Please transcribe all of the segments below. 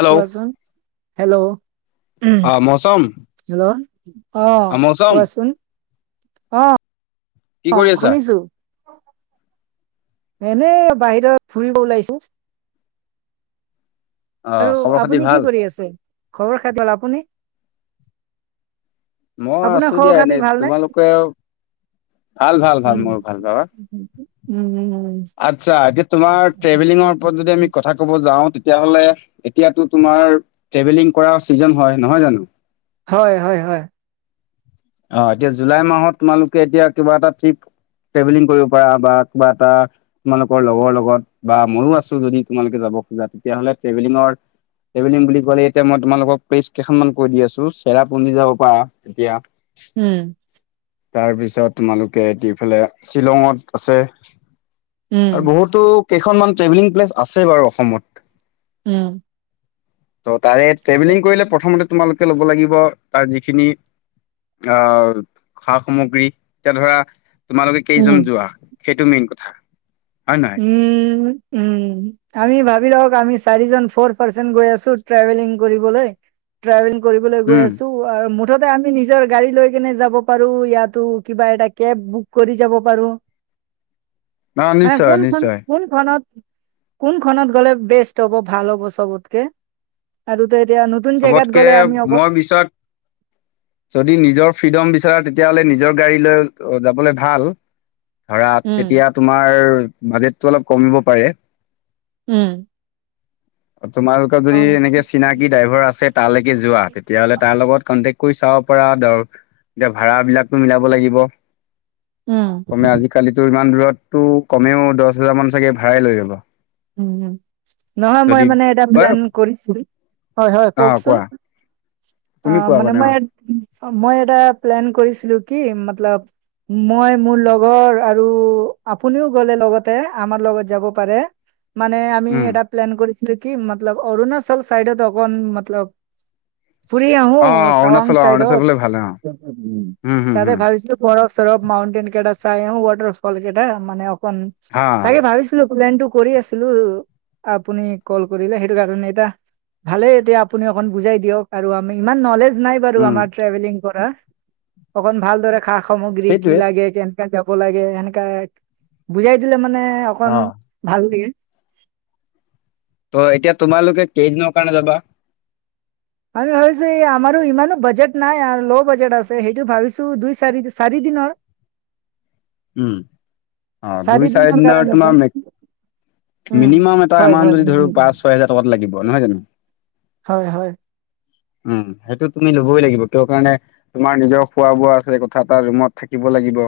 Hello কোৱাচোন hello হম অ মৌচম হেল্ল'। অ কোৱাচোন। অ কি অ কৰি আছা শুনিছো। এনেই বাহিৰত ফুৰিব ওলাইছো। অ আৰু খবৰ খাতি আপুনি কি ভাল কৰি আছে? খবৰ খা ভাল। আপুনি? মই আপোনাৰ আছো খবৰ দিয়া খাতি এনেই। ভালনে তোমালোকে ভাল, ভাল ভাল মোৰ ভাল। পাবা, উ উম, উম, উম আচ্ছা, এতিয়া তোমাৰ ট্ৰেভেলিঙৰ ওপৰত যদি আমি উম। কথা, কব যাও তেতিয়া হলে, এতিয়াটো তোমাৰ ট্ৰেভেলিং কৰা ছিজন হয় নহয় জানো? হয় হয়, হয়। অ এতিয়া জুলাই মাহত তোমালোকে এতিয়া কিবা এটা ট্ৰিপ, ট্ৰেভেলিং কৰিব পাৰা বা কিবা এটা, তোমালোকৰ লগৰ লগত, বা মইয়ো আছো। যদি তোমালোকে যাব খোজা তেতিয়াাহলে ট্ৰেভেলিঙৰ, ট্ৰেভেলিং বুলি ক'লে এতিয়া মই তোমালোকক, প্লেচ কেইখনমান কৈ দি আছোঁ। চেৰাপুঞজি যাব পাৰা, এতিয়া উম। তাৰপিছত তোমালোকে ইফালে শ্বিলঙত আছে। উম আৰু বহুতো কেইখনমান ট্ৰেভেলিং প্লেচ আছে বাৰু অসমত। উম। ত' তাৰে ট্ৰেভেলিং কৰিলে প্ৰথমতে তোমালোকে ল'ব লাগিব, তাৰ যিখিনি আহ সা- সামগ্ৰী। এতিয়া ধৰা তোমালোকে উম কেইজন যোৱা। সেইটো মেইন কথা হয় নহয়। উম উম। উম আমি ভাবি লওক, আমি চাৰিজন ফৰ পাৰ্চন গৈ আছো, ট্ৰেভেলিং কৰিবলৈ। ট্ৰেভেলিং কৰিবলৈ গৈ উম, আছো। মুঠতে আমি নিজৰ গাড়ী লৈ কিনে যাব পাৰো। ইয়াতো কিবা এটা কেব বুক কৰি যাব পাৰো। অঁ মানে নিশ্চয়। কোনখন, নিশ্চয় কোন খনত? কোনখনত গ'লে বেষ্ট হ'ব ভাল হ'ব চবতকে? আৰুতো এতিয়া নতুন জেগাত চবতকে গ'লে আমি অক মই বিছাক যদি নিজৰ ফ্ৰীডম বিচাৰা, তেতিয়াহ'লে নিজৰ গাড়ী লৈ যাবলে ভাল। ধৰা, উম, তেতিয়া তোমাৰ বাজেটটো অলপ কমিব পাৰে। উম'। তোমালোকৰ অ'। যদি এনেকে চিনাকি ড্ৰাইভাৰ আছে তালেকে যোৱা, তেতিয়াাহলে তাৰ লগত কনটেক কৰি চাব পাৰা। ধৰ, এতিয়া ভাড়া বিলাকটো মিলাব লাগিব। উম, কমে আজিকালিতো ইমান দূৰতটো কমেও দহ হাজাৰ মান চাগে ভাড়াই লৈ লব। উম, নহয় মই মানে এটা বাৰু প্লেন কৰিছো। হয়, হয় অ কওকচোন। কোৱা তুমি অ' কোৱা মানে আগতে মই মই এটা প্লেন কৰিছিলো। কি মতলব মই মোৰ লগৰ আৰু আপুনিও গ'লে লগতে আমাৰ লগত যাব পাৰে। মানে আমি উম এটা প্লেন কৰিছিলো, কি মতলব অৰুণাচল চাইডত অকন মতলব ফুৰি আহো, অ টাৱাং অৰুণাচল অ অৰুণাচল চাইডত ফালে ভাল অ উম হুম তাতে হুম ভাবিছিলো। বৰফ-চৰফ মাউণ্টেন কেইটা চাই আহো ৱাটাৰ ফল কেইটা মানে অকন। হা তাকে ভাবিছো ছিলো প্লেনটো কৰি আছিলো, আপুনি কল কৰিলে সেইটো কাৰণে এতিয়া ভালে এতিয়া আপুনি অকণ বুজাই দিয়ক, আৰু আমি ইমান নলেজ নাই। বাৰু উম আমাৰ ট্ৰেভেলিং কৰা অকন ভালদৰে সা-সামগ্ৰী কি সেইটোৱে লাগে [unintelligible] যাব লাগে, সেনেকা বুজাই দিলে মানে অকন অ ভাল লাগে। ত' এতিয়া তোমালোকে কেইদিনৰ কাৰণে যাবা? আমি ভাবিছোঁ এই আমাৰো ইমানো বাজেট নাই আৰু ল' বাজেট আছে সেইটো ভাবিছোঁ দুই চাৰি চাৰি দিনৰ। উম! অ' দুই চাৰি দিনৰ মে উম মিনিমাম এটা হয় হয় এমাউণ্ট যদি ধৰ উম পাঁচ ছয় হাজাৰ টকা লাগিব। নহয় জানোঁ? হয় হয়। উম, সেইটো তুমি ল'বই লাগিব। [unintelligible] তোমাৰ নিজৰ খোৱা-বোৱা আছে কথা এটা ৰুমত থাকিব লাগিব।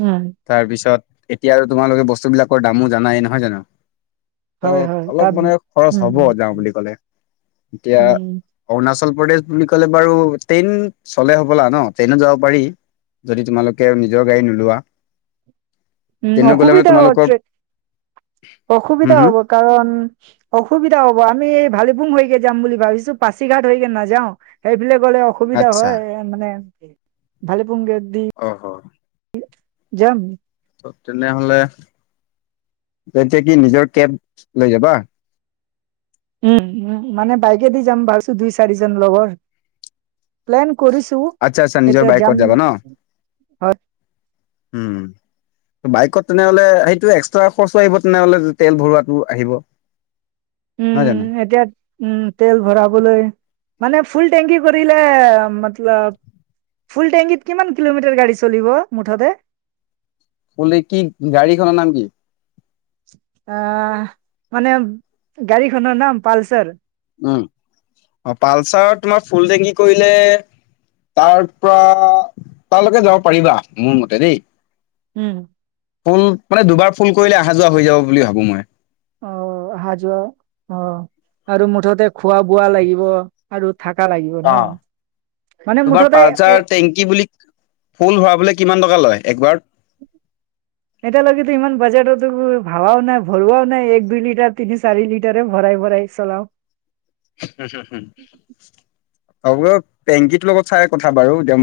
উম। তাৰ পিছত এতিয়া আৰু তোমালোকে বস্তু বিলাকৰ দামো জানাই। নহয় জানোঁ? হয় হয় ত' অলপ তাত মানে খৰচ উম হব উম যাওঁ বুলি ক'লে। এতিয়া উম অৰুণাচল প্ৰদেশ বুলি ক'লে বাৰু ট্ৰেইন চলে হ'বলা ন? ট্ৰেইনত যাব পাৰি। যদি তোমালোকে নিজৰ গাড়ী নোলোৱা। উম, ট্ৰেইনত গ'লে মানে অসুবিধা হব তোমালোকৰ ট্ৰেক, হম অসুবিধা হম হ'ব কাৰণ অসুবিধা হ'ব, আমি এই ভালেপুং হৈকে যাম বুলি ভাবিছোঁ, পাছিঘাট হৈকে নাযাওঁ। সেইফালে গ'লে অসুবিধা আচ্ছা হয় মানে ভালেপুংকেদি। অহহ'। যাম। তেনেহলে তেতিয়া কি নিজৰ কেপ লৈ যাবা। উম, মানে বাইকে দি যাম ভাবিছোঁ দুই চাৰিজন লগৰ। প্লেন কৰিছো! আচ্ছ আচ্ছা নিজৰ এতিয়া যাম বাইকত যাব ন? হয় উম। বাইকত তেনেহলে সেইটো এক্সট্ৰা খৰচা আহিব তেনেহলে, তেল ভৰোৱাটো আহিব। [inaudible] জানো? উম এতিয়া উম, তেল ভৰাবলৈ মানে ফুল টেংকি কৰিলে মতলব ফুল টেংকিত কিমান কিলোমিটাৰ গাড়ী চলিব মুঠতে? ফুলটেংকি, গাড়ীখনৰ নাম কি? অহ, মানে গাড়ীখনৰ নাম পালচাৰ। উম, অ' পালচাৰ তোমাৰ ফুল টেংকি কৰিলে তাৰপৰা তালৈকে যাব পাৰিবা মোৰ মতে দেই। উম। ফুল, মানে দুবাৰ ফুল কৰিলে অহা যোৱা হৈ যাব বুলি ভাবোঁ মই। অহ, আহা যোৱা অহ আৰু মুঠতে খোৱা বোৱা লাগিব। আৰু থাকা লাগিব অ'। ন' মানে তোমাৰ মুঠতে এ পালচাৰ টেংকি বুলি ফুল ভৰাবলৈ কিমান টকা লয় একবাৰত? এতিয়ালৈকেতো ইমান বাজেটতো ভাবাও নাই, ভৰোৱাও নাই এক দুই লিটাৰ তিনি চাৰি লিটৰহে ভৰাই-ভৰাই চলাওঁ। হম', হম', হম' [unintelligible] টেংকীতোৰ লগত চাই কথা বাৰু এতিয়া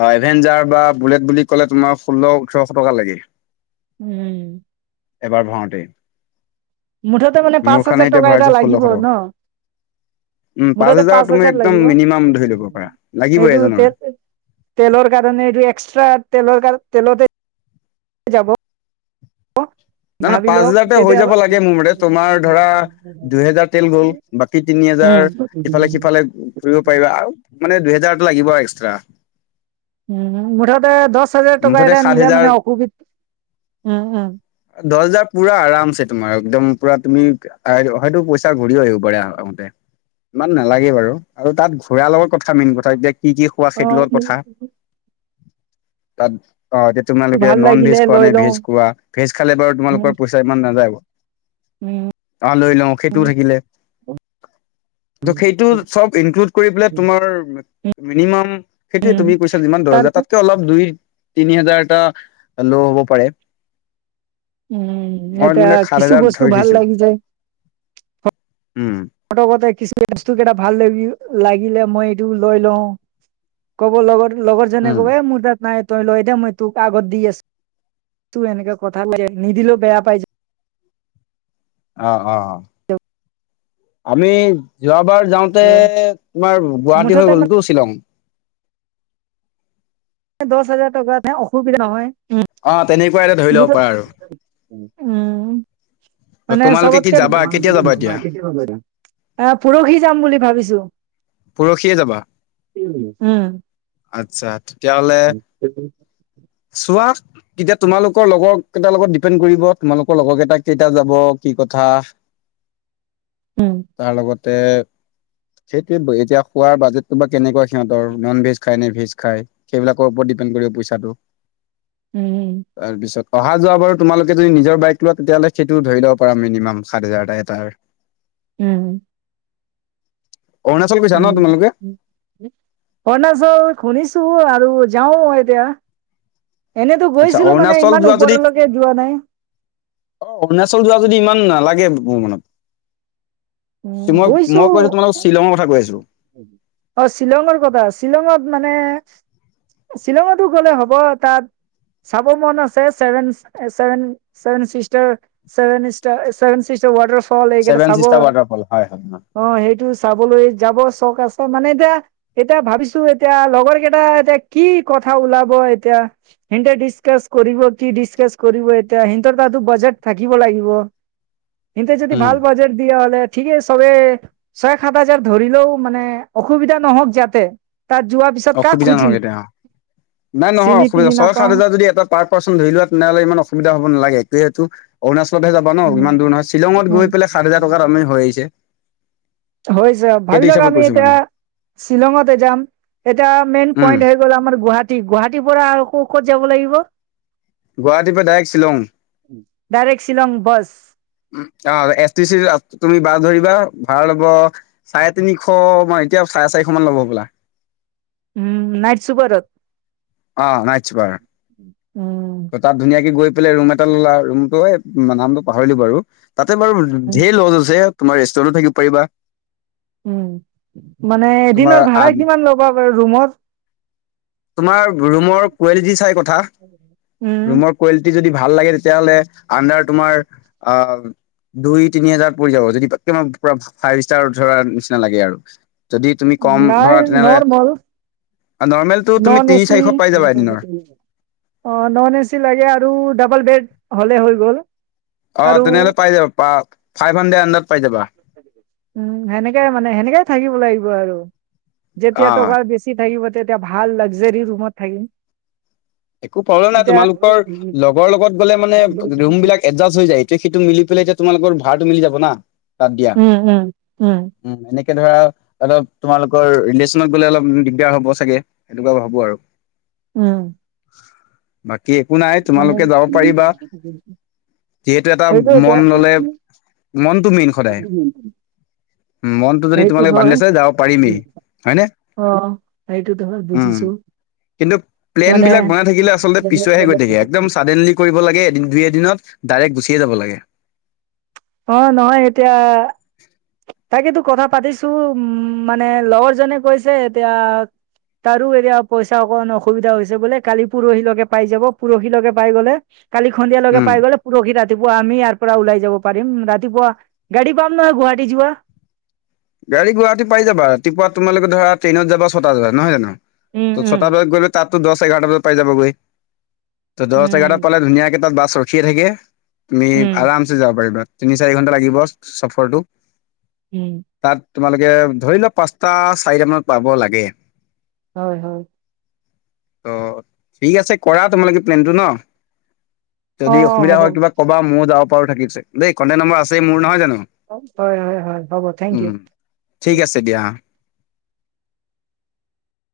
অহ, এভেঞ্জাৰ বা বুলেট বুলি ক'লে তোমাৰ ষোল্ল ওঠৰশ টকা লাগে। উম। এবাৰ ভাৰাওঁতেই। মুঠতে মানে পাঁচ হাজাৰ এতিয়া টকা এটা ভৰাইছো ষোল্লশ লাগিব টকা। ন? উম মঠতে পাঁচ তুমি হাজাৰ একদম লাগিব। মিনিমাম ধৰি ল'ব পাৰা লাগিবই এইটো এজনৰ তে তেলৰ কাৰণে এইটো এক্সট্ৰা, তেলৰ কাৰণে তেলতে যাব। নাই-নই ভাবি পাঁচ লওক হেজাৰতে হৈ যাব কেতিয়াবা লাগে। মোৰ মতে তোমাৰ ধৰা দুহেজাৰ তেল গ'ল। বাকী তিনি হাজাৰ ইফালে-সিফালে গ'ল। ফুৰিব উম পাৰিবা আৰু মানে দুহেজাৰটা লাগিব আৰু এক্সট্ৰা। উম, মুঠতে দহ হাজাৰ টকা মুঠতে এটা সাত নিলে হেজাৰ মানে অসুবিধ, উম', উম'। দহ হাজাৰ পুৰা আৰামছে তোমাৰ, একদম পুৰা তুমি হয়তো সেইটো পইচা ঘূৰি আহিব পাৰে, আহোতে। ইমান নালাগে বাৰু। আৰু তাত ঘূৰাৰ লগত কথা। মেইন কথা এতিয়া কি কি কোৱা সেইতোৰ অ', লগত কথা। তাত অহ, এতিয়া তোমালোকে ভাল নন লাগিলে ভেজ লৈ খোৱানে লওঁ, ভেজ খোৱা, ভেজ খালে বাৰু উম, তোমালোকৰ পইচা ইমান নাযায়। উম। অহ, লৈ লওঁ সেইটোও থাকিলে। ত' সেইটো চব ইনক্লুড কৰি পেলাই তোমাৰ মিনিমাম সেইটোৱে উম, তুমি কৈছা যিমান দহ তাৰ হাজাৰ, কি তাতকে অলপ দুই তিনি হাজাৰ এটা ল' হ'ব পাৰে। উম, মই এতিয়া মানে সাত কিছু হাজাৰ বস্তু ধৰি ভাল থৈছো লাগি যায়। উম। ফটকতে কি বস্তুকেইটা ভাল লাগিল-লাগিলে মই এইটো লৈ লওঁ। ক'ব, লগৰ-লগৰজনে উম, ক'ব এ মোৰ তাত নাই। তই লৈ দে, মই তোক আগত দি আছোঁ। তোৰ এনেকাে কথা লাগে, নিদিলেও বেয়া পাই যায়। অহ', অহ', অহ' আমি যোৱাবাৰ যাওঁ তে' যাব। তোমাৰ গুৱাহাটী মুঠতে হৈ গ'লেটো শ্বিলং। দহ হাজাৰ টকাতহে অসুবিধা নহয়। উম। অহ, তেনেকুৱা এটা ধৰি ল'ব পাৰা আৰু। অহ, ত' মানে তোমালোকে কি চবতকে যাবা কেতিয়া যাবা এতিয়া [unintelligible] আহ, পৰহি যাম বুলি ভাবিছোঁ। পৰহিয়ে যাবা, উম আতচ্ছা তেতিয়াহ'লে সেইটো। চোৱা তেতিয়া তোমালোকৰ লগৰ কেইটাৰ লগত ডিপেণ্ড কৰিব। তোমালোকৰ লগৰ কেইটা, কেইটা যাব কি কথা। উম তাৰ লগতে সেইটোৱে, এতিয়া খোৱাৰ বাজেটটো বা কেনেকুৱা সিহঁতৰ ন'ন ভেজ খায় নে ভেজ খায়? সেইবিলাকৰ ওপৰত ডিপেণ্ড কৰিব পইচাটো। উম। তাৰপিছত অহা যোৱা বাৰু, তোমালোকে যদি নিজৰ বাইক লোৱা, তেতিয়াহ'লে সেইটো ধৰি ল'ব পাৰা মিনিমাম সাত হাজাৰটা, এটাৰ। [inaudible] উম। অৰুণাচল গৈছা ন উম, তোমালোকে? অৰুণাচল শুনিছো আৰু যাও মই এতিয়া। এনেতো আচ্ছা গৈছিলো মানে। অৰুণাচল যোৱা ইমান যদি ওপৰলৈকে যোৱা নাই। অ', অৰুণাচল যোৱা যদি ইমান নালাগে [unintelligible] উম মই- গৈছো মই কৈছো তোমালোকক শ্বিলঙৰ কথা কৈ আছিলো। অ', শ্বিলংৰ কথা, শ্বিলংত মানে শ্বিলঙতো গ'লে হ'ব তাত চাব মন আছে, seven sister, seven seven sister. Seven sister, seven sister water seven sister waterfall হয়, হয়। অ', সেইটো চাবলৈ যাব চখ আছে মানে, এতিয়া এতিয়া ভাবিছো, এতিয়া লগৰ কেইটা এতিয়া কি কথা ওলাব এতিয়া। সিহঁতে ডিচকাচ কৰিব কি ডিচকাচ কৰিব এতিয়া সিহঁতৰ তাতো বাজেট থাকিব লাগিব। সিহঁতে যদি উম, ভাল বাজেট দিয়ে হ'লে ঠিকেই চবে ছয় সাত হেজাৰ ধৰিলেও মানে অসুবিধা নহওক যাতে তাত যোৱা পিছত কাক অসুবিধা খুজিম নহয় তেতিয়া নাই নহয় চিনি অসুবিধা তিনি ছয় সাত নাপাও হাজাৰ যদি এটা পাৰ পাৰ্চন ধৰি লোৱা তেনেহ'লে ইমান অসুবিধা হ'ব নালাগে, যিহেতু অৰুণাচলতহে যাব ন' উম ইমান দূৰ নহয়, শ্বিলঙত গৈ উম পেলাই সাত হাজাৰ টকাত আমি হৈ আহিছে। হৈছে সেইটো ভাবি লওক হিচাপত আমি কৈছো মানে এতিয়া শ্বিলঙতে যাম এটা মেইন উম পইণ্ট হৈ গ'ল আমাৰ গুৱাহাটী। গুৱাহাটীৰ পৰা আৰু ক'ত যাব লাগিব? গুৱাহাটীৰ পৰা direct Shillong. Direct Shillong bus. অ', এছ টি চি তুমি বাছ ধৰিবা, ভাড়া ল'ব চাৰে তিনিশ মান এতিয়া চাৰে চাৰিশ মান ল'ব হ'বলা? উম, নাইট চুপাৰত? অ', নাইট চুপাৰ। উম তাত ধুনীয়াকে গৈ পেলাই ৰুম এটা ল'লা ৰুমটো এই নামটো পাহৰিলো বাৰু তাতে বাৰু ধেৰ ল'জ আছে, তোমাৰ ৰেষ্টুৰেণ্টো থাকিব পাৰিবা। উম, মানে তোমাৰ এদিনৰ আ ভাড়া কিমান ল'ব বাৰু ৰুমৰ? তোমাৰ ৰুমৰ কোৱালিটি চাই কথা, উম ৰুমৰ কোৱালিটি যদি ভাল লাগে তেতিয়াহ'লে আডাৰ তোমাৰ আহ দুই তিনি হাজাৰ পৰি যাব যদি পুৰা ফাইভ ষ্টাৰ ধৰা নিচিনা লাগে আৰু। যদি তুমি ক'ম নাই ধৰা তেনেহ'লে নৰ্মল নৰ্মেলটো তুমি নন তিনি এচি। চাৰিশ পাই যাবা এদিনৰ অ', নন এ চি লাগে আৰু ডাবল বেড হ'লে হৈ গ'ল। অ', আৰু তেনেহ'লে পাই যাবা ফাইভ হাণ্ড্ৰেড আণ্ডাৰত পাই যাবা। উম, সেনেকে মানে সেনেকেই থাকিব লাগিব আৰু যেতিয়া অ' টকাৰ বেছি পইচা থাকিব তেতিয়া ভাল লকজৰী ৰৰুমত থাকিম। একো প্ৰব্লেম নাই, এতিয়া তোমালোকৰ লগৰ লগত গ'লে মানে ৰুম বিলাক এডজাষ্ট হৈ যায়। সিটো মিলি পেলায় তোমালোকৰা ভাড়াটো মিলি যাব না। তাত দিয়া উম, উম, উম। উম এনেকে ধৰা অলপ তোমালোকৰ ৰিলেশ্যনত গলে অলপ দিগদাৰ হ'ব চাগে। সেনেকুৱা ভাবো আৰু। উম। বাকী একো নাই মানে তোমালোকে যাব পাৰিবা। যিহেতু এটা মন গলে মনটো মেইন সদায়। মনতটো যদি সেইটো তোমালোকে বান্ধি হয় লৈছে যাব পাৰিমেই হয়নে। অ সেইটো হয় উম বুজিছো। কিন্তু প্লেন বিলাক প্লেন থাকিলে পিছোৱাই আচলতে গৈ থাকে একদম চাডেনলি কৰিব লাগে এদিন দুই এদিন ডাইৰেক্ট গুচিয়ে যাব লাগে। অ নহয় এতিয়া তাকেইতো কথা পাতিছো উম মানে লগৰ জনে কৈছে এতিয়া তাৰো এতিয়া পইচা অকণমান অসুবিধা হৈছে বোলে কালি পোৰহিলৈকে পাই যাব পোৰহিলৈকে পাই গলে কালি সন্ধিয় লগে উম পাই গ'লে পুৰহি ৰাতিপুৱা আমি ইয়াৰ পৰা ওলাই যাব পাৰিম ৰাতিপুৱা গাড়ী পাম নহয় গুৱাহাটী যোৱা। গাড়ী গুৱাহাটী পাই যাব ৰাতিপুৱা তোমালোকে ধৰা ট্ৰেইনত যাব ছটা বজাত নহয় জানো। উম ত উম ছটা বজাত গ'লে তাতো দহ এঘাৰটা বজাত পাই যাবলৈ। ত দহ এঘাৰটা উম পালে ধুনীয়াকে তাত বাছ ৰখিয়ে থাকে তুমি উম আৰাম চে যাব পাৰিবা তিনি চাৰি ঘন্টা লাগিব চফৰটো। উম। তাত তোমালোকে ধৰি লোৱা পাঁচটা চাৰিটা মানত পাব লাগে। হয় হয়। অ' ঠিক আছে কৰা তোমালোকে প্লেনটো ন। অ যদি অ অসুবিধা হ'ব হয় কিবা কবা মইও যাব পাৰো থাকিছে দেই। কণ্টেকট নম্বৰ আছেই মোৰ নহয় জানো। হয়, হয়, হয়, হব। থেংক উ ইউ ঠিক আছে দিয়া অঁ।